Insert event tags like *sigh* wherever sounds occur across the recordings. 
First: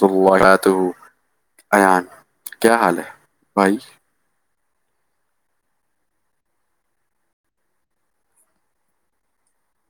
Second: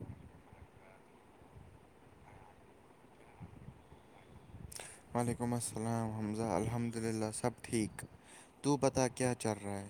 وبرکاتہ۔ ایان کیا حال ہے بھائی وعلیکم السلام رحمضہ الحمد للہ سب ٹھیک تو پتا کیا چل رہا ہے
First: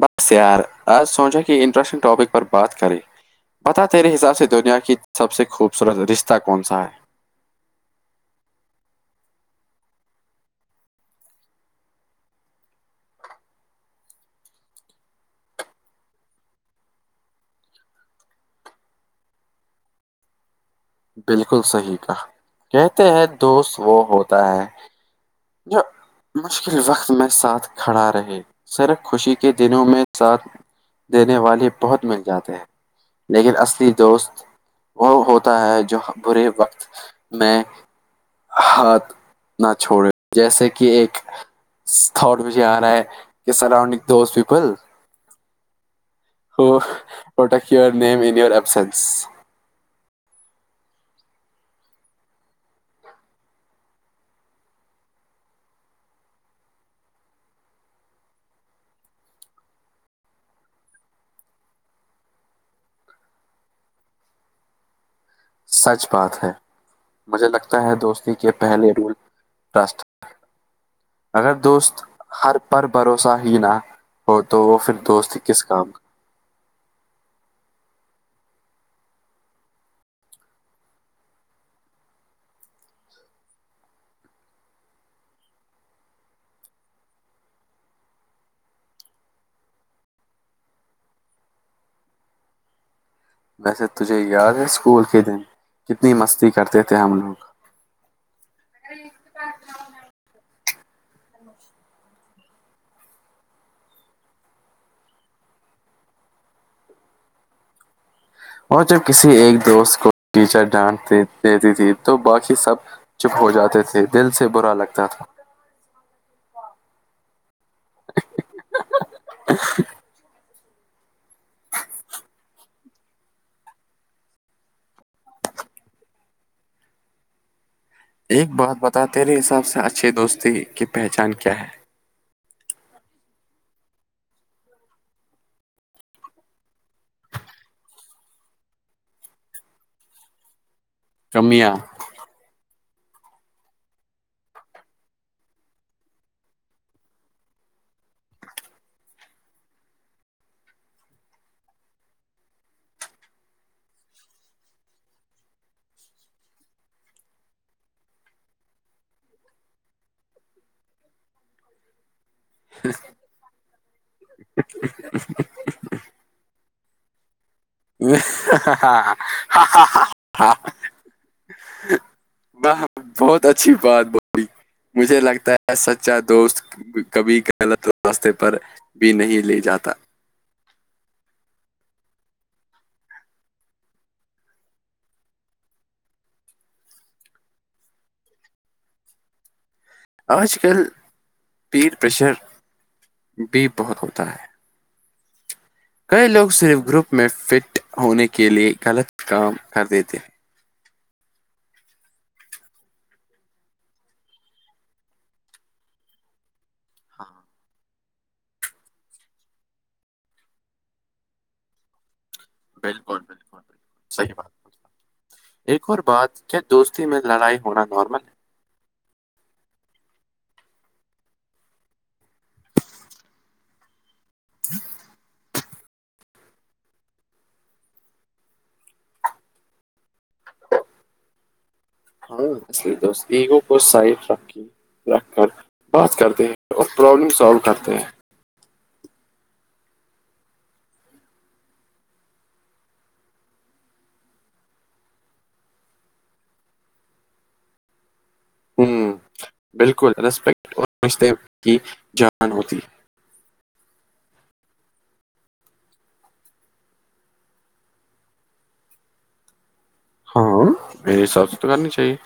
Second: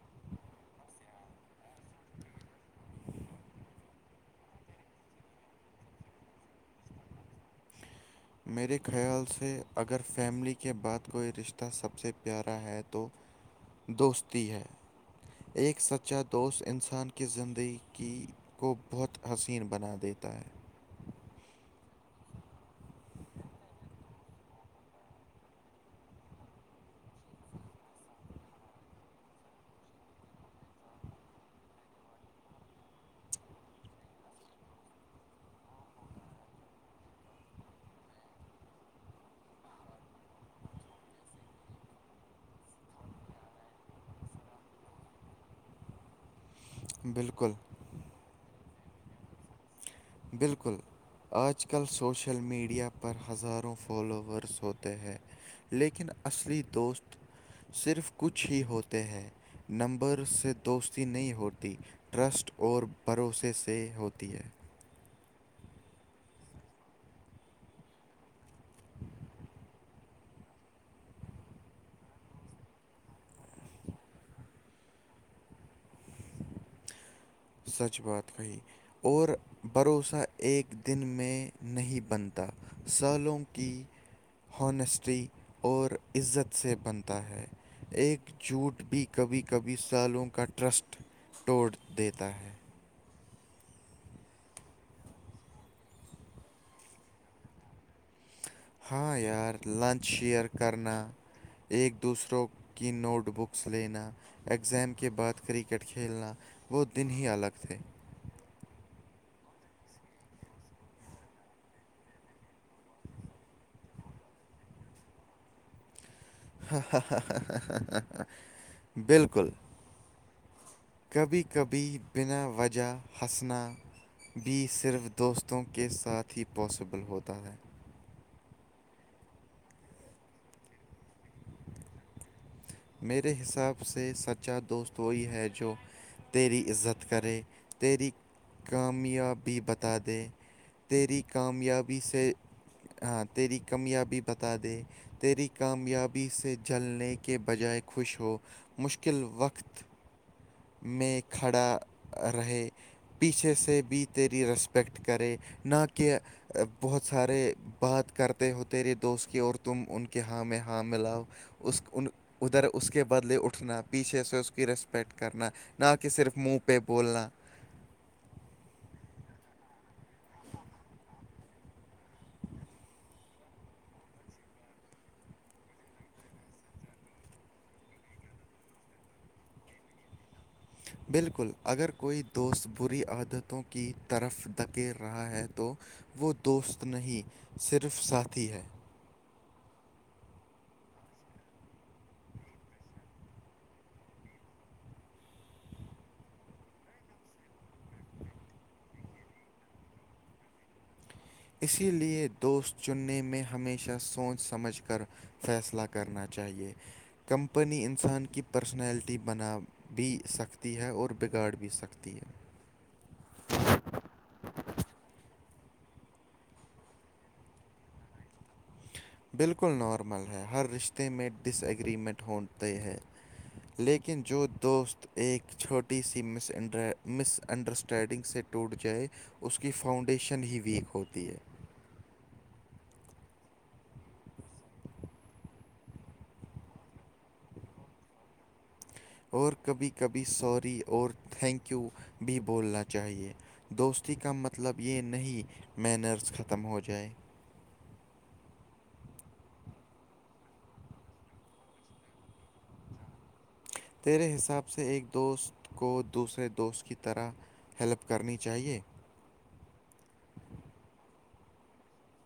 ب یار آج سوچا کہ انٹرسٹنگ ٹاپک پر بات کریں بتا تے حساب سے دنیا کی سب سے خوبصورت رشتہ کون سا ہے میرے خیال سے اگر فیملی کے بعد کوئی رشتہ سب سے پیارا ہے تو دوستی ہے ایک سچا دوست انسان کی زندگی کی کو بہت حسین بنا دیتا ہے بالکل صحیح کا کہتے ہیں دوست وہ ہوتا ہے جو مشکل وقت میں ساتھ کھڑا رہے سر خوشی کے دنوں میں ساتھ دینے والے بہت مل جاتے ہیں لیکن اصلی دوست وہ ہوتا ہے جو برے وقت میں ہاتھ نہ چھوڑے جیسے کہ ایک تھاٹ مجھے آ رہا ہے کہ surrounding those people who what بالکل echo your name in your absence بالکل آج کل سوشل میڈیا پر ہزاروں فالوورس ہوتے ہیں لیکن اصلی دوست صرف کچھ ہی ہوتے ہیں نمبر سے دوستی نہیں ہوتی ٹرسٹ اور بھروسے سے ہوتی تی ہے سچ بات ہے مجھے لگتا ہے دوستی کے پہلے رول ٹرسٹ اگر دوست ہر پر بھروسہ ہی نہ ہو تو تو وہ پھر دوست کس کام کا سچ بات کہی اور بھروسہ ایک دن میں نہیں بنتا سالوں کی ہنیسٹی اور عزت سے بنتا ہے ایک جھوٹ بھی کبھی کبھی سالوں کا ٹرسٹ توٹڑ دیتا ہے ویسے تجھے یاد ہے اسکول کے دن کتنی مستی کرتے تھے ہم لوگ ہاں یار لنچ شیر کرنا ایک دوسروں کی نوٹ بکس لینا ایگزام کے بعد کرکٹ کھیلنا وہ دن ہی الگ تھے اور جب کسی ایک دوست کو ٹیچر ڈانٹ دیتی تھی تو باقی سب چپ ہو جاتے تھے دل سے برا لگتا تھا بالکل کبھی کبھی بنا وجہ ہسنا بھی صرف دوستوں کے ساتھ ہی پاسیبل ہوتا ہے ایک بات بتا تیرے حساب سے اچھیے دوستی کی پہچان کیا ہے میرے حساب سے سچا دوست وہی ہے جو تیری عزت کرے تیری کامیابی بتا دے تیری کمیاں کامیابی سے ہاں تیری کامیابی بتا دے تیری کامیاب بی سے جلنے کے بجائے خوش ہو مشکل وقت میں کھڑا رہے پیچھے سے بھی تیری ریسپییکٹ کرے نہ کہہ بہت سارے بات کرتے ہو تریے دوست کی اور تم ان کے ہاں میں ہاں ملاؤ اس ادھر اس کے بدلے اٹھنا پیچھے سے اس کی ریسپیکٹ کرنا نہ کہ صرف منہ پہ بولنا *unintelligible* بہت اچھی بات بی مجھے لگتا ہے سچا دوست کبھی غلط راستے پر بھی نہیں لے جاتا بالکل اگر کوئی دوست بری عادتوں کی طرف دھکی رہا ہے تو وہ دوست نہیں صرف ساتھی ہے آج کل پیر پریشر بھی بہت ہوتا ہے کئی لوگ صرف گروپ میں فٹ ہونے کے لیے غلط کام کر دیتے اسی لیے دوست چننے میں ہمیشہ سوچ سمجھ کر فیصلہ کرنا چاہیے کمپنی انسان کی پرسنلٹی بنا بھی سکتی ہے اور بگاڑ بھی سکتی ہے بالکل بالکل بالکل صحیح بات ہے ایک اور بات کیا دوستی میں لڑائی ہونا نارمل ہے بالکل نارمل ہے ہر رشتے میں ڈس ایگریمنٹ ہوتے ہے لیکن جو دوست ایک چھوٹی سی مس مس انڈرسٹینڈنگ سے ٹوٹ جائے اس کی فاؤنڈیشن ہی ویک ہوتی ہے ہاں ایگو کو سائیڈ رکھ کے رکھ کر بات کرتے ہیں اور پرابلم سالو کرتے ہیں اور کبھی کبھی سوری اور تھینکیو بھی بولنا چاہیے دوستی کا مطلب یہ نہیں مینرز ختم ہو جائے ہمم بالکل رسپیکٹ ہر رشتے کی جان ہوتی *inaudible* تیرے حساب سے ایک دوست کو دوسرے دوست کی طرح ہیلپ کرنی چاہیے ہاں میرے حساب سے تو کرنی چاہیے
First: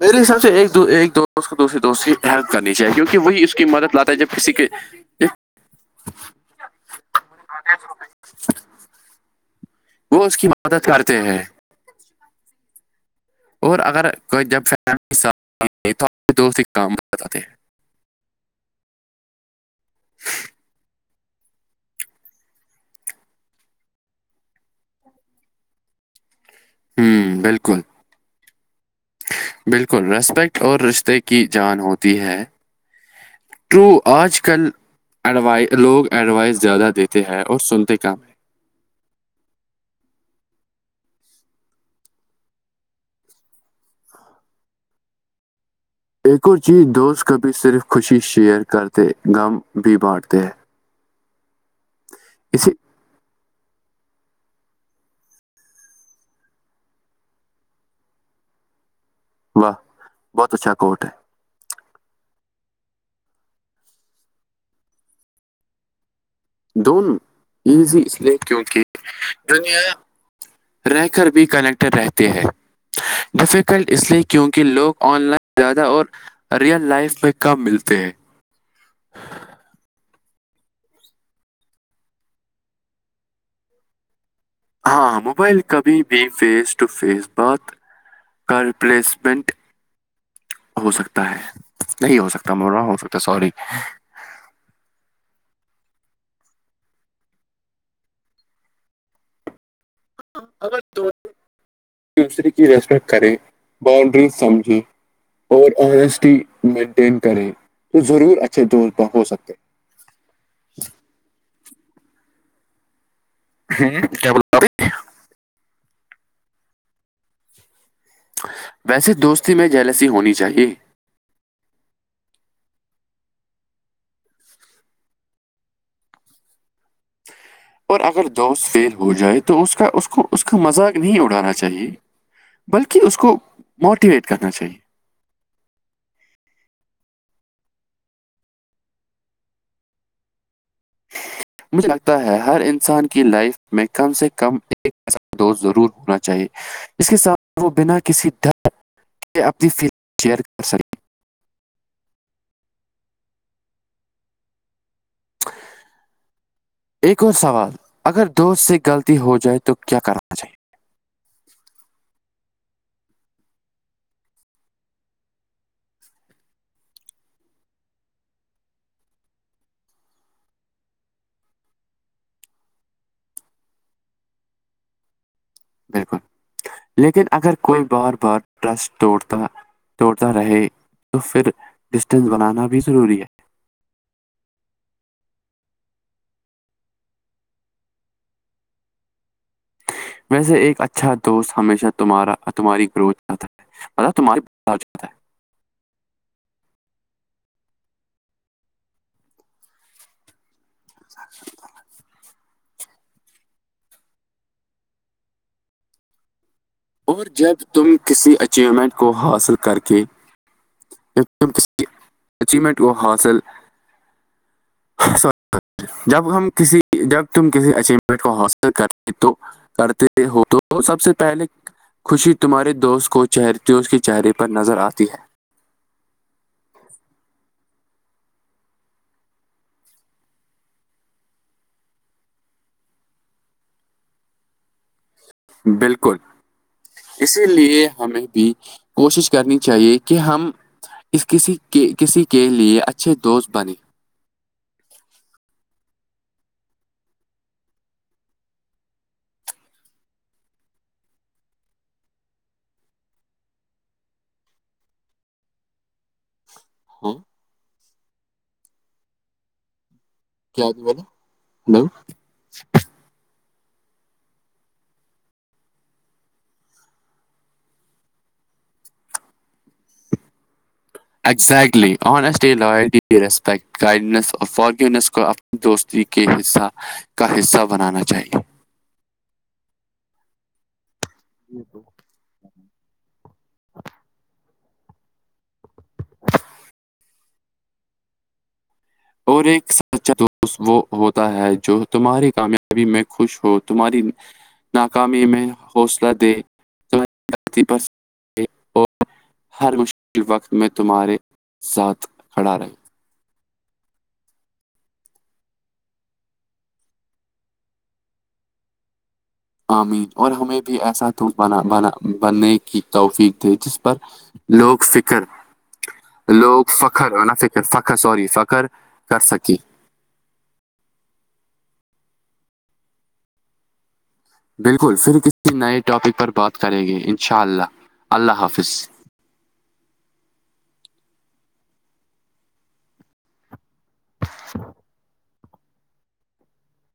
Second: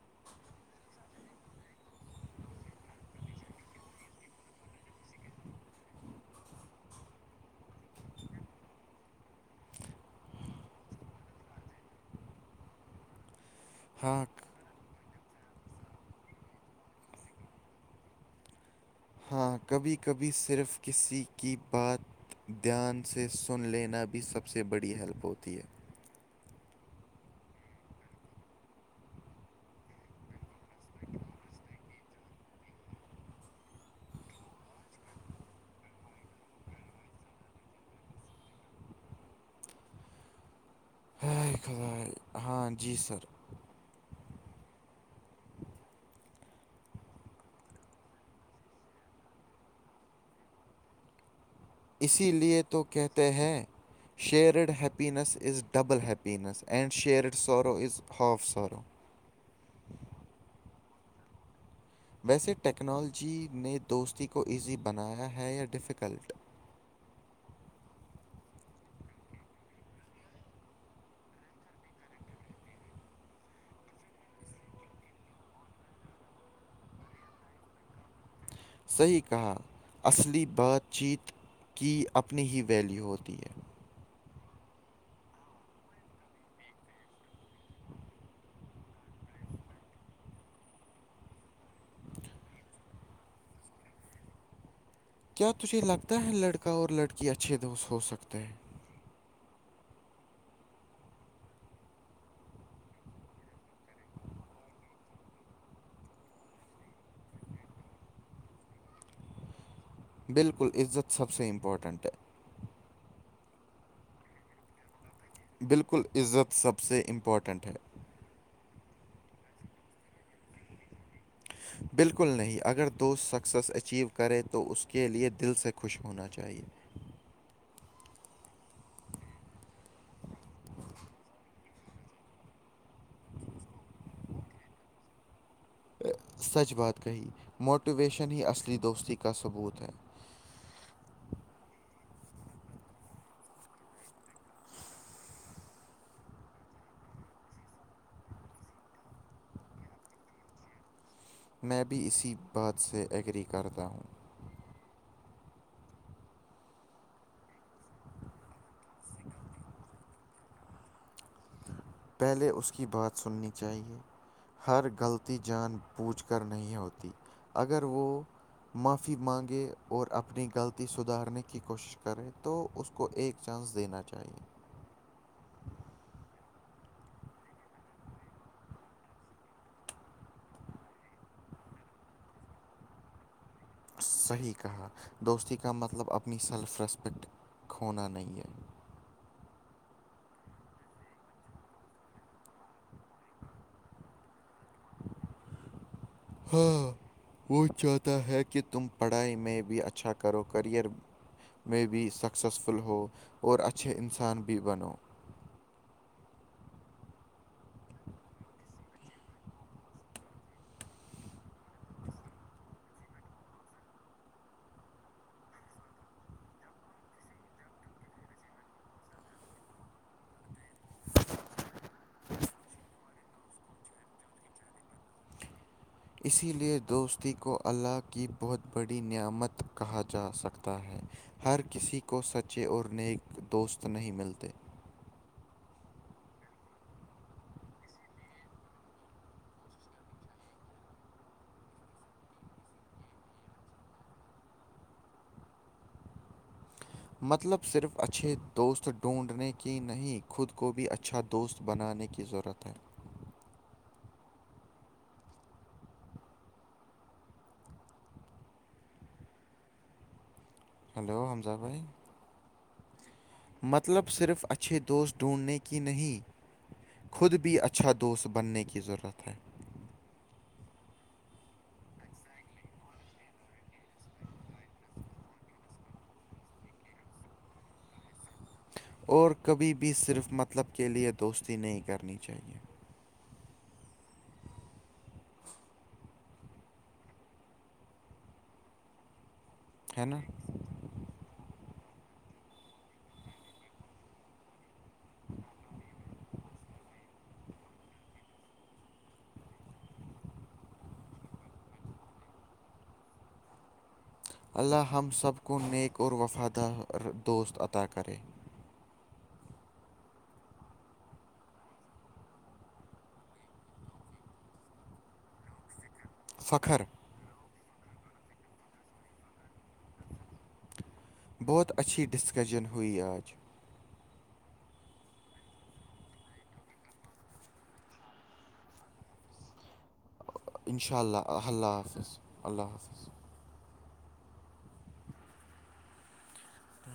میرے حساب سے ایک دو ایک دو اس کو دوسرری دوست کی ہیلپ کرنی چاہیے کیونکہ وہی اس کی مدد لاتا ہے جب کسی کے *inaudible* وہ اس کی مدد کرتے ہیں *inaudible* اور اگر ہاں کوئی جب فیملی ساتھ نہیں دے تو دوست ہی کام اجاتے ہے ہاں کبھی کبھی صرف کسی کی بات دھیان سے سن لینا بھی سب سے بڑی ہیلپ ہوتی ہے ہممم بالکل بالکل ریسپیکٹ اور رشتے کی جان ہوتی ہے تو آج کل ایڈوائ لوگ ایڈوائس زیادہ دیتے ہے اور سنتے کم ہائے خدائے ہاں جی سر ایک اور چیز دوست کبھی صرف خوشی شیئر کرتے غم بھی بانٹتے ہے اسی لیے تو کہتے ہیں shared happiness is double happiness and shared sorrow is half سارو واہ بہت اچھا کوٹ ہے ویسے ٹیکنالوجی نے دوستی کو ایزی بنایا ہے یا ڈفیکلٹ دونوں ایزی اس لیے کیونکہ دنیا رہ کر بھی کلکٹر رہتے ہیں ڈیفیکلٹ اس لیے کیونکہ لوگ آن لائن زیادہ اور ریئل لائف میں کم ملتے ہیں صحیح کہا اصلی بات چیت کی اپنی ہی ویلیو ہوتی ہے ہاں موبائل کبھی بھی فیس ٹو فیس بات کا ریپلیسمنٹ ہو سکتا ہے نہیں ہو سکتا میں بول رہا ہوں ہو سکتا سوری کیا تجھے لگتا ہے لڑکا اور لڑکی اچھے دوست ہو سکتے ہیں اگر دونوں ایک دوسرے کی ریسپیکٹ کریں باؤنڈری سمجھے اور آنیسٹی مینٹین کریں تو ضرور اچھے دوست ہو سکتے ہیں بالکل عزت سب سے امپورٹنٹ ہے ہوں کیا بولتاائی بالکل عزت سب سے امپورٹنٹ ہے ویسے دوستی میں جلسی ہونی چاہیے بالکل نہیں اگر دوست سکسیز اچیو کرے تو اس کے لئے دل سے خوش ہونا چاہیے اور اگر دوست فیل ہو جائے تو اس کا اس کو اس کا مذاق نہیں اڑانا چاہیے بلکہ اس کو موٹیویٹ کرنا چاہیے سچ بات کہی موٹیویشن ہی اصلی دوستی کا ثبوت ہے *inaudible* مجھے لگتا ہے ہر انسان کی لائف میں کم سے کم ایک ایسا دوست ضرور ہونا چاہیے اس کے ساتھ وہ بنا کسی دھر کے اپنی فیلگ شیئر کر سکے میں بھی اسی بات سے ایگری کرتا ہوں ایک اور سوال اگر دوست سے غلطی ہو جائے تو کیا کرنا چاہیے پہلے اس کی بات سننی چاہیے ہر غلطی جان پوچجھ کر نہیں ہوتی اگر وہ معافی مانگے اور اپنی غلطی سدھارنے کی کوشش کرے تو اس کو ایک چانس دینا چاہیے بالکل لیکن اگر کوئی بار بار ٹرسٹ توڑتا توڑتا رہے تو پھر ڈسٹینس بنانا بھی ضروری ہے صحیح کہا دوستی کا مطلب اپنی سیلف ریسپیکٹ کھونا نہیں ہے ویسے ایک اچھا دوست ہمیشہ تمہارا اور تمہاری گروتھ چاہتا ہے مل تمہ باتا ہے ہاں وہ چاہتا ہے کہ تم پڑھائی میں بھی اچھا کرو کریئر س میں بھی سکسیزفل ہو اور اچھے انسان بھی بنو اور جب تم کسی اچیومنٹ کو حاصل کر کے اچیومنٹ کو حاصل ایک سو جب ہم کسی جب تم کسی اچیمنٹ کو حاصل کرتے تو کرتے ہو تو سب سے پہلے خوشی تمہارے دوست کو چہرےز کے چہرے پر نظر آتی ہے اسی لیے دوستی کو اللہ کی بہت بڑی نعمت کہا جا سکتا ہے ہر کسی کو سچے اور نیک دوست نہیں ملتے بالکل اسی لیے ہمیں بھی کوشش کرنی چاہیے کہ ہم اس کسی کے کسی کے لیے اچھے دوست بنیں مطلب صرف اچھے دوست ڈھونڈنے کی نہیں خود کو بھی اچھا دوست بنانے کی ضرورت ہے ہاں کیا تھی بولے ہلو حمزہ بھائی ہلو مطلب صرف اچھے دوست ڈھونڈنے کی نہیں خود بھی اچھا دوست بننے کی ضرورت ہے گزلی آسےپ *unintelligible* دوستی کے حصہ کا حصہ بنانا چاہیے اور کبھی بھی صرف مطلب کے لیے دوستی یہ تو نہیں کرنی چاہیے اور ایک ہے سچا نا دوست وہ ہوتا ہے جو تمہاری کامیابی میں خوش ہو تمہاری ناکامی میں حوصلہ دے ہر مشکل وقت میں تمہارے ساتھ کھڑا رہے ہوں اللہ ہم سب کو نیک اور وفادار دوست عطا کرے امین اور ہمیں بھی ایسا د بنا بنا بننے کی توفیق تھے جس پر لوک فکر *unintelligible* لوگ فخر اور ن فکر فخر سوری فخر کر سکے بہت اچھی ڈسکشن ہوئی آج بالکل پھر کسی نئے ٹاپک پر بات کریں گے ان شاء اللہ اللہ حافظ اشاء اللہ اللہ حافظ اللہ حافظ ا